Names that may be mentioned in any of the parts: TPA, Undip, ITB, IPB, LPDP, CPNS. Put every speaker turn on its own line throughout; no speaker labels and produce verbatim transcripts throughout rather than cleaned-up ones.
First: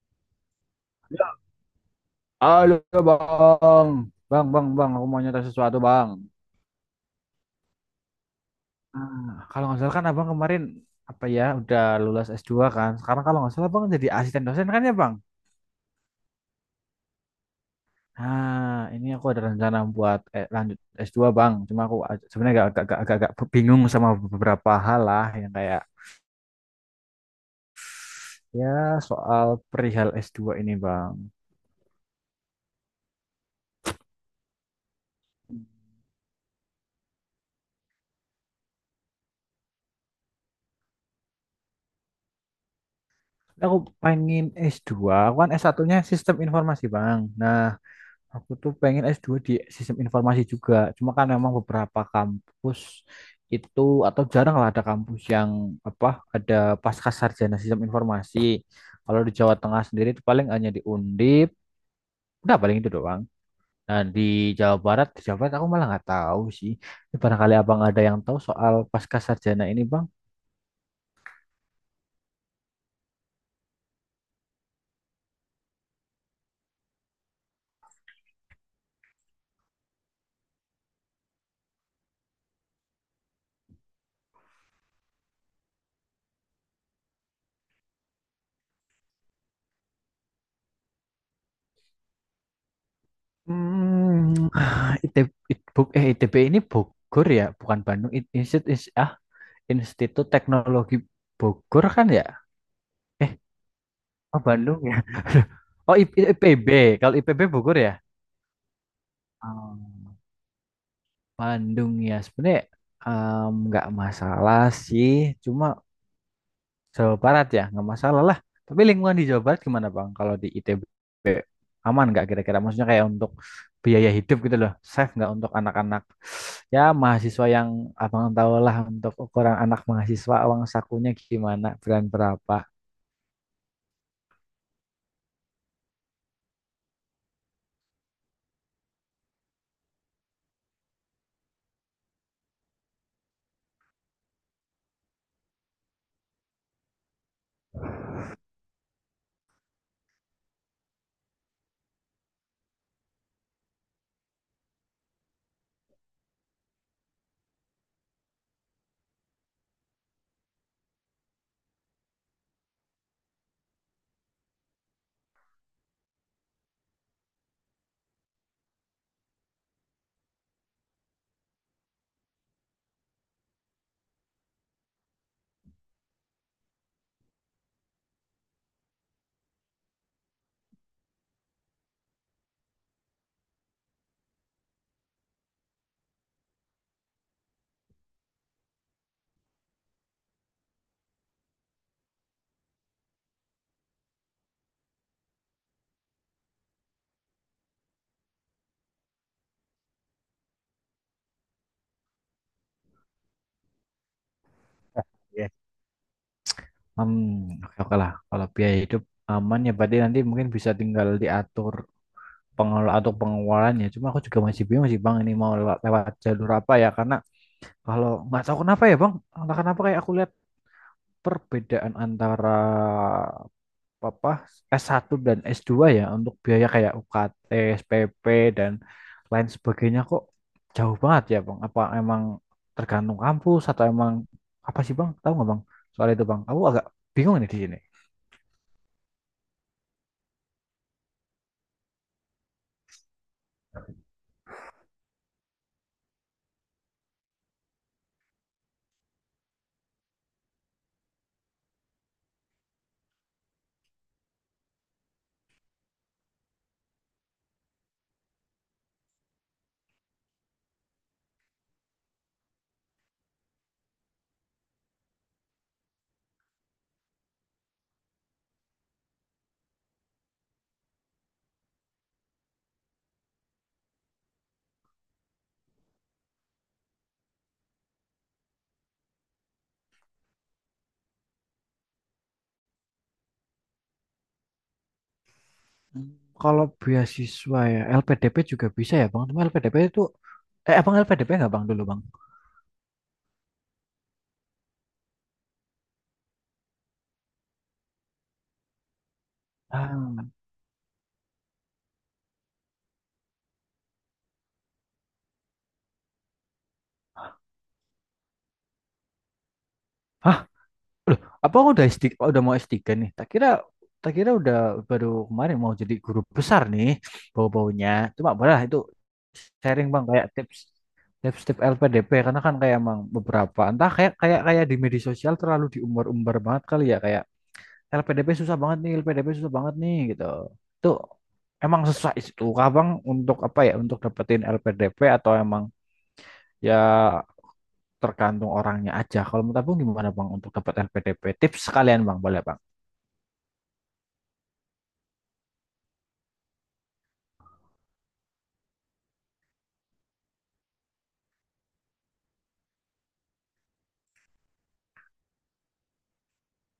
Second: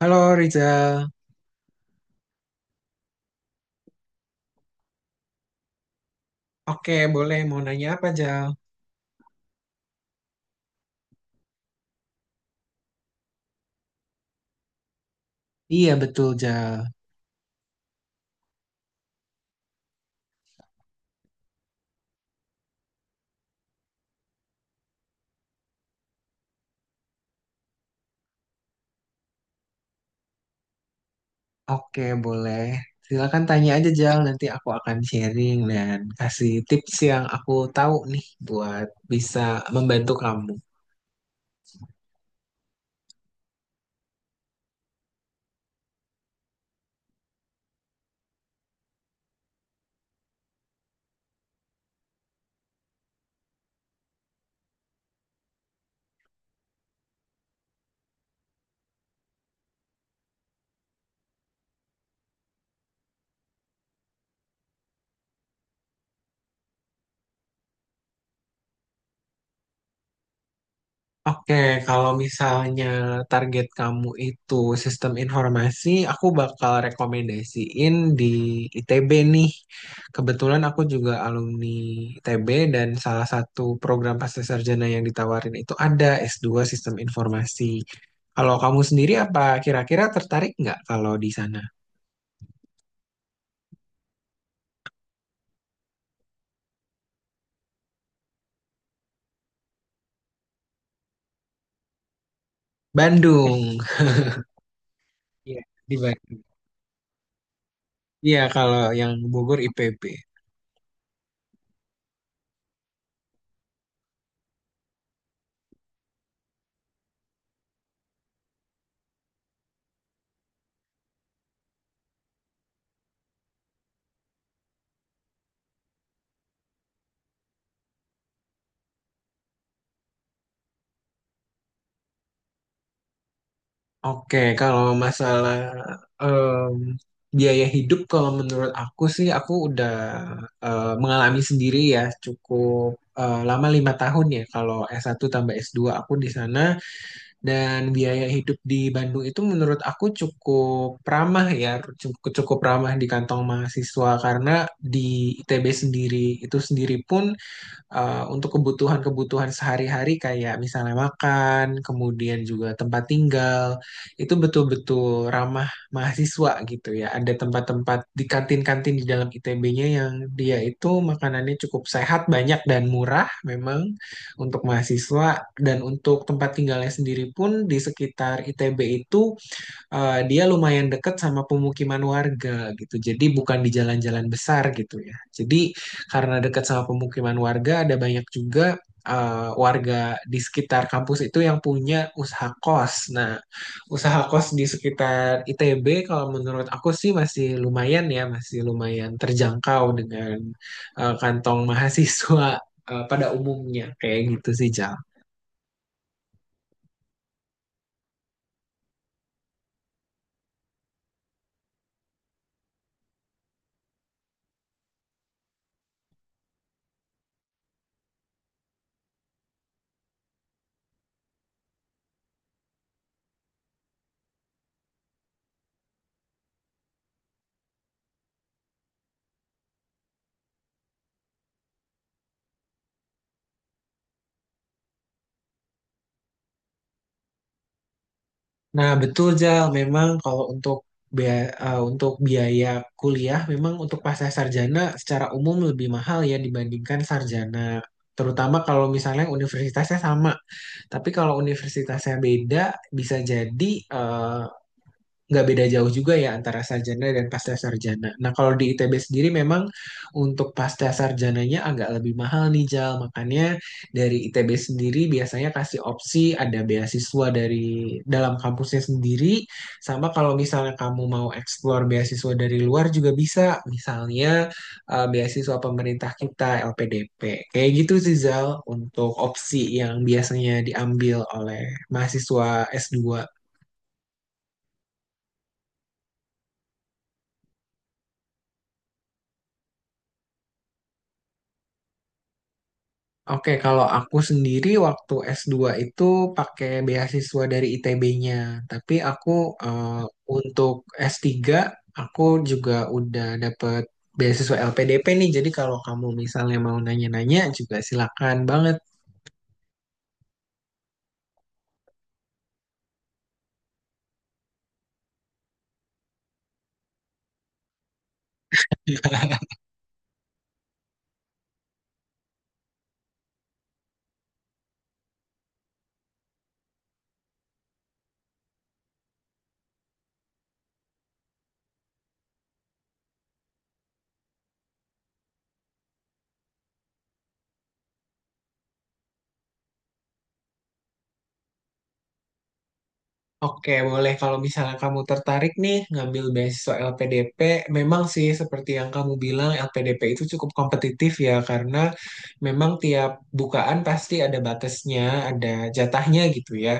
Halo Rizal.
Ya, halo bang, bang, bang, bang, aku mau nyata sesuatu bang.
Oke, boleh. Mau nanya apa, Jal?
Ah, Kalau nggak salah kan abang kemarin apa ya udah lulus s dua kan. Sekarang kalau nggak salah bang jadi asisten dosen kan ya bang.
Iya, betul, Jal.
Nah, ini aku ada rencana buat eh, lanjut s dua, bang. Cuma aku ag- sebenarnya agak agak, agak agak bingung sama beberapa hal lah yang kayak ya soal perihal s dua ini bang.
Oke, boleh. Silakan tanya aja, Jal. Nanti aku akan sharing dan kasih tips yang aku tahu nih buat bisa membantu kamu.
Aku pengen s dua. Aku kan es satu-nya sistem informasi bang. Nah, aku tuh pengen s dua di sistem informasi juga. Cuma kan memang beberapa kampus itu atau jarang lah ada kampus yang apa ada pasca sarjana sistem informasi. Kalau di Jawa Tengah sendiri itu paling hanya di Undip, udah paling itu doang. Nah, di Jawa Barat, di Jawa Barat aku malah nggak tahu sih. Ini barangkali abang ada yang tahu soal pasca sarjana ini bang?
Oke, kalau misalnya target kamu itu sistem informasi, aku bakal rekomendasiin di I T B nih. Kebetulan aku juga alumni I T B dan salah satu program pascasarjana yang ditawarin itu ada S dua Sistem Informasi. Kalau kamu sendiri apa kira-kira tertarik nggak kalau di sana?
Hmm, ITB, Itbug- eh, I T B ini Bogor ya, bukan Bandung. I- Institut, Ins- ah, Institut Teknologi Bogor kan ya? Eh,
Bandung.
oh Bandung ya.
Iya,
Oh,
di
I- I-
Bandung.
IPB. Kalau I P B Bogor ya?
Iya, kalau yang Bogor
Oh,
I P B.
Bandung ya. Sebenarnya em, nggak masalah sih. Cuma Jawa Barat ya, nggak masalah lah. Tapi lingkungan di Jawa Barat gimana, Bang? Kalau di I T B aman nggak kira-kira? Maksudnya kayak untuk biaya hidup gitu loh. Safe nggak untuk anak-anak? Ya, mahasiswa yang abang tahu lah untuk ukuran anak mahasiswa uang sakunya gimana, bulan berapa.
Oke, kalau masalah em, biaya hidup, kalau menurut aku sih, aku udah eh, mengalami sendiri ya cukup eh, lama lima tahun ya. Kalau s satu tambah s dua aku di sana dan biaya hidup di Bandung itu menurut aku cukup ramah ya, cukup cukup ramah di kantong mahasiswa karena di I T B sendiri itu sendiri pun eh, untuk kebutuhan-kebutuhan sehari-hari kayak misalnya makan, kemudian juga tempat tinggal, itu betul-betul ramah mahasiswa gitu ya. Ada tempat-tempat di kantin-kantin di dalam I T B-nya yang dia itu makanannya cukup sehat, banyak dan murah memang untuk mahasiswa, dan untuk tempat tinggalnya sendiri pun di sekitar I T B itu eh, dia lumayan dekat sama pemukiman warga gitu. Jadi bukan di jalan-jalan besar gitu ya. Jadi karena dekat sama pemukiman warga ada banyak juga eh, warga di sekitar kampus itu yang punya usaha kos. Nah, usaha kos di sekitar I T B kalau menurut aku sih masih lumayan ya, masih lumayan terjangkau dengan eh, kantong mahasiswa eh, pada umumnya kayak gitu sih, Ja.
Ya. Hmm, oke oke lah. Kalau biaya hidup aman ya berarti nanti mungkin bisa tinggal diatur pengelola atau pengeluarannya. Cuma aku juga masih bingung sih, Bang, ini mau lewa- lewat jalur apa ya, karena kalau nggak tahu kenapa ya, Bang, entah kenapa kayak aku lihat perbedaan antara apa es satu dan es dua ya untuk biaya kayak U K T, S P P, dan lain sebagainya kok jauh banget ya, Bang. Apa emang tergantung kampus atau emang apa sih, Bang? Tahu nggak, Bang? Soal itu, Bang, aku agak bingung nih di sini.
Nah, betul Jal. Memang kalau untuk biaya, untuk biaya kuliah, memang untuk pasca sarjana secara umum lebih mahal ya dibandingkan sarjana. Terutama kalau misalnya universitasnya sama. Tapi kalau universitasnya beda, bisa jadi eh, nggak beda jauh juga ya antara sarjana dan pascasarjana. Nah, kalau di I T B sendiri memang untuk pascasarjananya agak lebih mahal nih, Jal. Makanya dari I T B sendiri biasanya kasih opsi ada beasiswa dari dalam kampusnya sendiri. Sama kalau misalnya kamu mau explore beasiswa dari luar juga bisa. Misalnya eh, beasiswa pemerintah kita, L P D P. Kayak gitu sih, Zal, untuk opsi yang biasanya diambil oleh mahasiswa S dua.
Kalau beasiswa ya, L P D P juga bisa ya, Bang. Cuma L P D P itu, eh, Abang L P D P nggak, Bang, dulu, Bang?
Oke, kalau aku sendiri waktu s dua itu pakai beasiswa dari I T B-nya, tapi aku eh,
Ah.
untuk s tiga aku juga udah dapet beasiswa L P D P nih. Jadi kalau kamu misalnya mau nanya-nanya juga silakan banget.
Hah? Loh, Abang udah s tiga, udah mau es tiga nih? Tak kira, tak kira udah baru kemarin mau jadi guru besar nih bau-baunya. Cuma boleh lah itu sharing, Bang, kayak tips tips-tips L P D P, karena kan kayak emang beberapa entah kayak kayak kayak di media sosial terlalu diumbar-umbar banget kali ya, kayak L P D P susah banget nih, L P D P susah banget nih gitu. Itu emang susah itu, Abang, untuk apa ya? Untuk dapetin L P D P atau emang ya tergantung orangnya aja. Kalau menurut Abang gimana, Bang, untuk dapat L P D P? Tips sekalian, Bang, boleh Bang.
Oke, boleh. Kalau misalnya kamu tertarik nih ngambil beasiswa L P D P, memang sih seperti yang kamu bilang L P D P itu cukup kompetitif ya karena memang tiap bukaan pasti ada batasnya, ada jatahnya gitu ya.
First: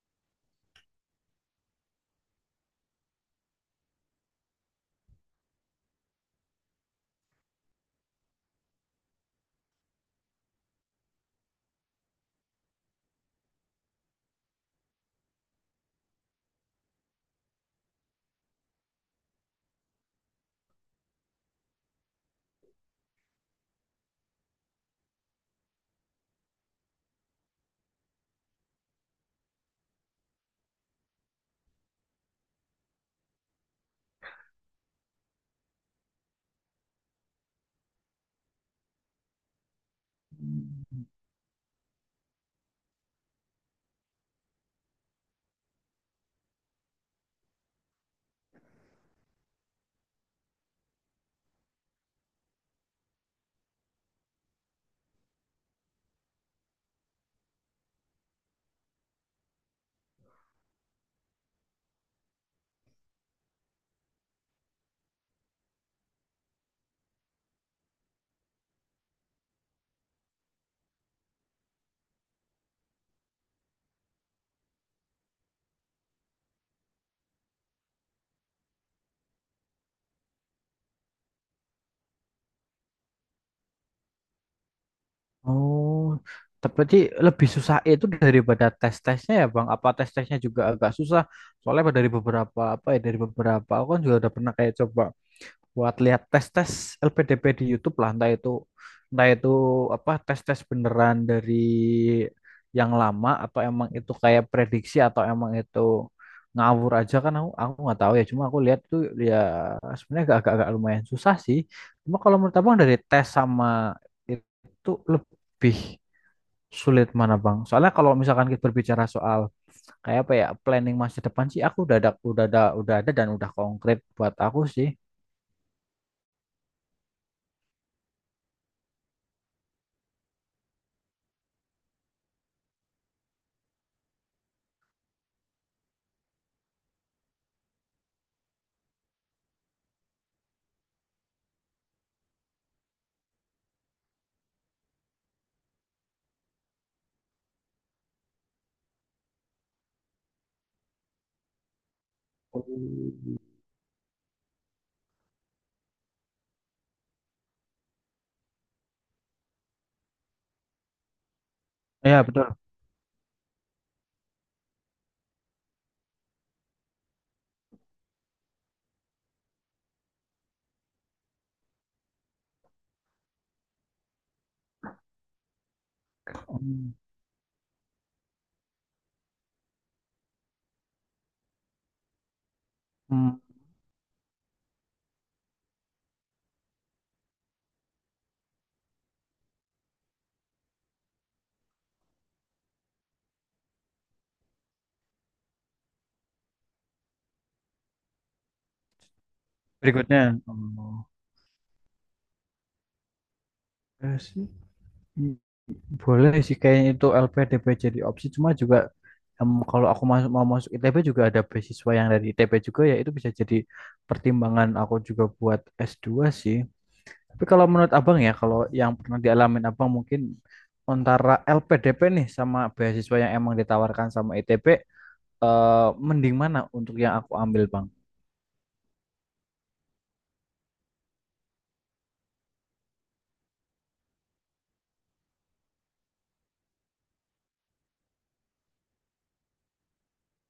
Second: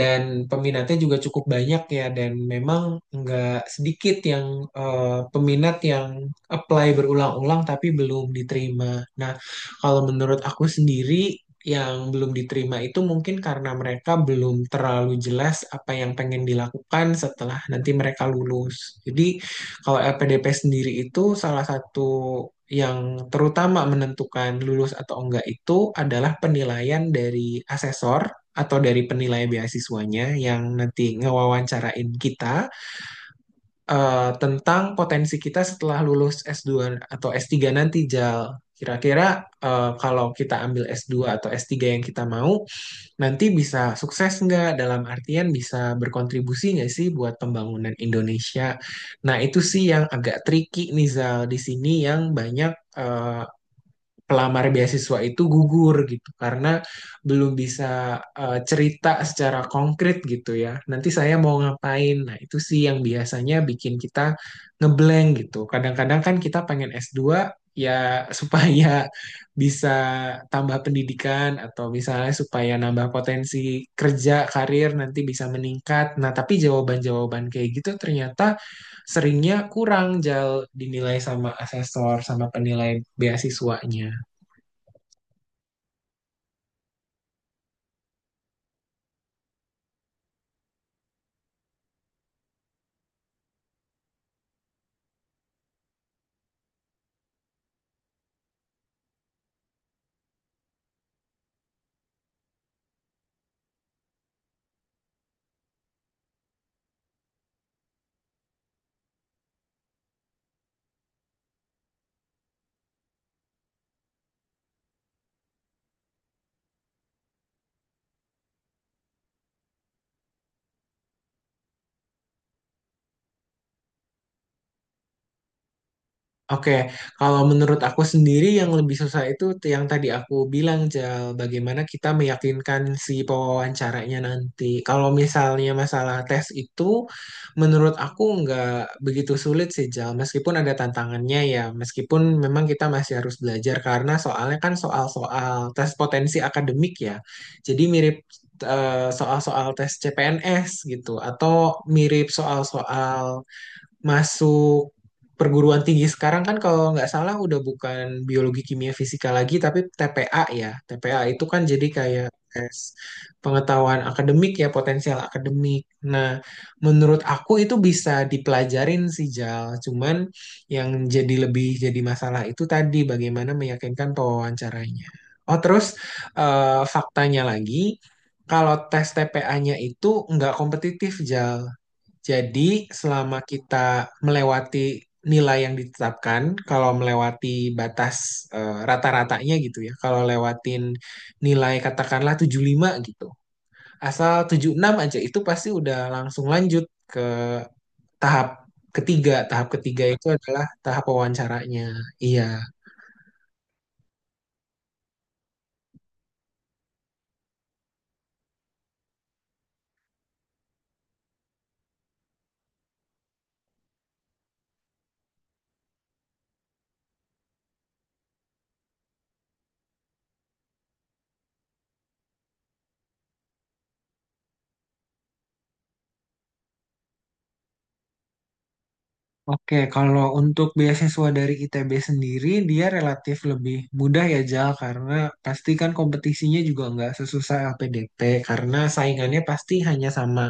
Dan peminatnya juga cukup banyak ya, dan memang nggak sedikit yang eh, peminat yang apply berulang-ulang tapi belum diterima. Nah, kalau menurut aku sendiri yang belum diterima itu mungkin karena mereka belum terlalu jelas apa yang pengen dilakukan setelah nanti mereka lulus. Jadi kalau L P D P sendiri itu salah satu yang terutama menentukan lulus atau enggak itu adalah penilaian dari asesor atau dari penilai beasiswanya yang nanti ngewawancarain kita eh, tentang potensi kita setelah lulus s dua atau s tiga nanti, Jal. Kira-kira eh, kalau kita ambil s dua atau s tiga yang kita mau, nanti bisa sukses nggak? Dalam artian bisa berkontribusi nggak sih buat pembangunan Indonesia? Nah, itu sih yang agak tricky nih, Zal. Di sini yang banyak eh, pelamar beasiswa itu gugur gitu karena belum bisa eh, cerita secara konkret gitu ya. Nanti saya mau ngapain? Nah, itu sih yang biasanya bikin kita ngeblank gitu. Kadang-kadang kan kita pengen S dua ya supaya bisa tambah pendidikan atau misalnya supaya nambah potensi kerja, karir nanti bisa meningkat. Nah, tapi jawaban-jawaban kayak gitu ternyata seringnya kurang jal dinilai sama asesor sama penilai beasiswanya.
Oh, tapi lebih susah itu daripada tes-tesnya ya, Bang. Apa tes-tesnya juga agak susah? Soalnya dari beberapa apa ya dari beberapa aku kan juga udah pernah kayak coba buat lihat tes-tes L P D P di YouTube lah, entah itu entah itu apa tes-tes beneran dari yang lama atau emang itu kayak prediksi atau emang itu ngawur aja, kan aku aku nggak tahu ya. Cuma aku lihat tuh ya, sebenarnya agak, agak agak lumayan susah sih. Cuma kalau menurut abang dari tes sama itu lebih sulit mana, bang, soalnya kalau misalkan kita berbicara soal kayak apa ya planning masa depan sih, aku udah ada udah ada udah ada dan udah konkret buat aku
Oke, kalau menurut aku sendiri yang lebih susah itu t- yang tadi aku bilang, Jal, bagaimana kita meyakinkan si pewawancaranya nanti. Kalau misalnya masalah tes itu, menurut aku nggak begitu sulit sih, Jal, meskipun ada tantangannya ya, meskipun memang kita masih harus belajar karena soalnya kan soal-soal tes potensi akademik ya, jadi mirip eh, soal-soal tes C P N S gitu, atau mirip
sih.
soal-soal masuk perguruan tinggi. Sekarang kan kalau nggak salah udah bukan biologi, kimia, fisika lagi tapi T P A ya. T P A itu kan jadi
Ya,
kayak
betul.
tes pengetahuan akademik ya, potensial akademik. Nah, menurut aku itu bisa dipelajarin sih, Jal. Cuman yang jadi lebih jadi masalah itu tadi bagaimana meyakinkan pewawancaranya. Oh, terus eh,
Hmm.
faktanya lagi kalau tes T P A-nya itu nggak kompetitif, Jal. Jadi,
Hmm.
selama kita melewati nilai yang ditetapkan, kalau melewati batas eh, rata-ratanya gitu ya, kalau lewatin nilai katakanlah tujuh puluh lima gitu, asal tujuh puluh enam aja itu pasti udah langsung lanjut ke tahap ketiga. Tahap ketiga
Berikutnya.
itu adalah
Oh,
tahap wawancaranya. Iya.
ya sih. Hmm, Boleh sih kayaknya itu L P D P jadi opsi. Cuma juga em, kalau aku masuk mau masuk I T B juga ada beasiswa yang dari I T B juga, ya itu bisa jadi pertimbangan aku juga buat es dua sih. Tapi kalau menurut Abang ya, kalau yang pernah dialamin Abang, mungkin antara L P D P nih sama beasiswa yang emang ditawarkan sama I T B, eh, mending mana untuk yang aku ambil, Bang?
Oke, kalau untuk beasiswa dari I T B sendiri, dia relatif lebih mudah ya, Jal, karena pasti kan kompetisinya juga nggak sesusah L P D P, karena saingannya pasti hanya sama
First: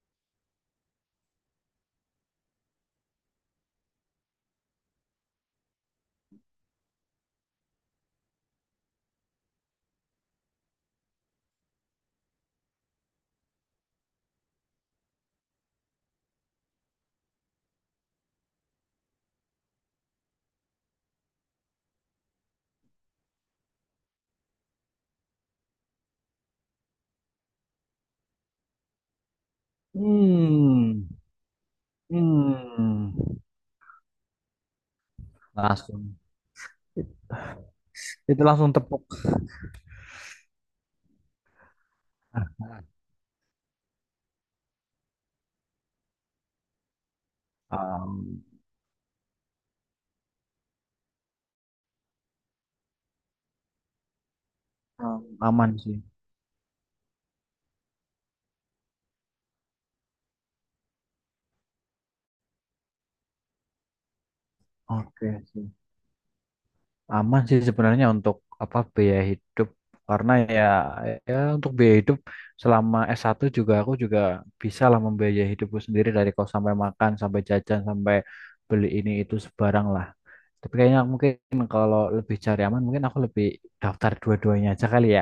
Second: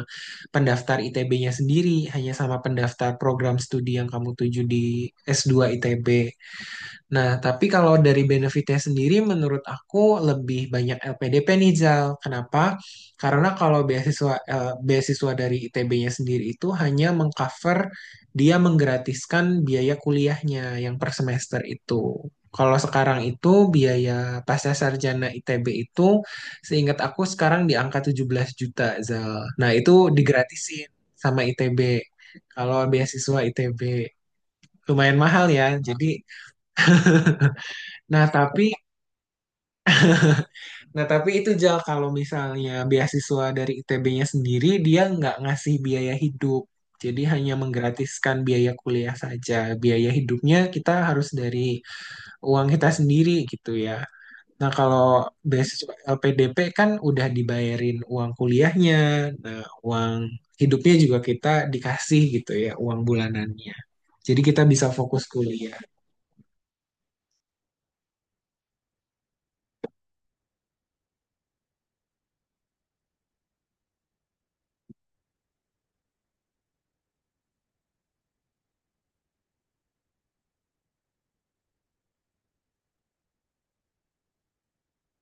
pendaftar I T B-nya sendiri, hanya sama pendaftar program studi yang kamu tuju di S dua I T B. Nah, tapi kalau dari benefitnya sendiri, menurut aku lebih banyak L P D P nih, Zal. Kenapa? Karena kalau beasiswa eh, beasiswa dari I T B-nya sendiri itu hanya mengcover, dia menggratiskan biaya kuliahnya yang per semester itu. Kalau sekarang itu biaya pasca sarjana I T B itu, seingat aku sekarang di angka tujuh belas juta, Zal. Nah, itu digratisin
Hmm.
sama I T B. Kalau
Hmm.
beasiswa I T B lumayan mahal ya. Jadi,
Langsung.
nah
Itu
tapi
langsung tepuk.
Nah, tapi itu Jal, kalau misalnya beasiswa dari I T B-nya sendiri, dia nggak ngasih biaya hidup. Jadi hanya menggratiskan
Am,
biaya kuliah saja. Biaya hidupnya kita harus dari uang kita sendiri gitu ya. Nah,
am,
kalau
aman
beasiswa
sih.
L P D P kan udah dibayarin uang kuliahnya, nah, uang hidupnya juga kita dikasih gitu ya, uang bulanannya. Jadi kita bisa fokus
Oke sih.
kuliah.
Aman sih sebenarnya untuk apa biaya hidup, karena ya ya untuk biaya hidup selama s satu juga aku juga bisa lah membiayai hidupku sendiri dari kos sampai makan sampai jajan sampai beli ini itu sebarang lah. Tapi kayaknya mungkin kalau lebih cari aman mungkin aku lebih daftar dua-duanya aja kali ya.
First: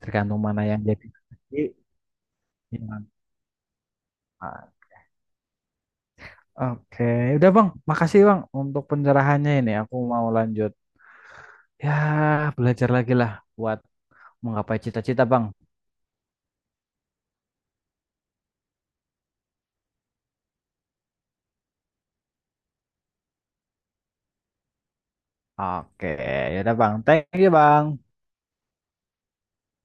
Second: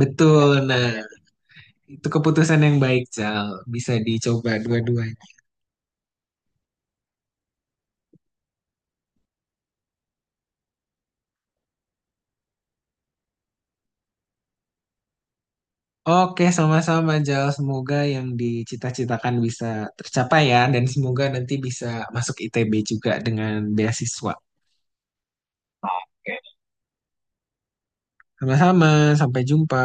Tergantung
Betul,
mana yang
nah
jadi. Jadi.
itu keputusan yang baik,
Ya.
Jal. Bisa dicoba dua-duanya.
Oke, udah, Bang. Makasih, Bang, untuk pencerahannya ini. Aku mau lanjut. Ya, belajar lagi lah buat menggapai cita-cita, Bang.
Oke, sama-sama Jal. Semoga yang dicita-citakan bisa tercapai ya, dan semoga nanti bisa masuk I T B juga dengan beasiswa.
Oke,
Oke.
ya udah, Bang. Thank you, Bang.
Sama-sama, sampai jumpa.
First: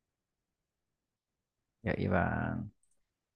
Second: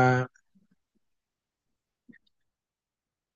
Ya, iya, Bang.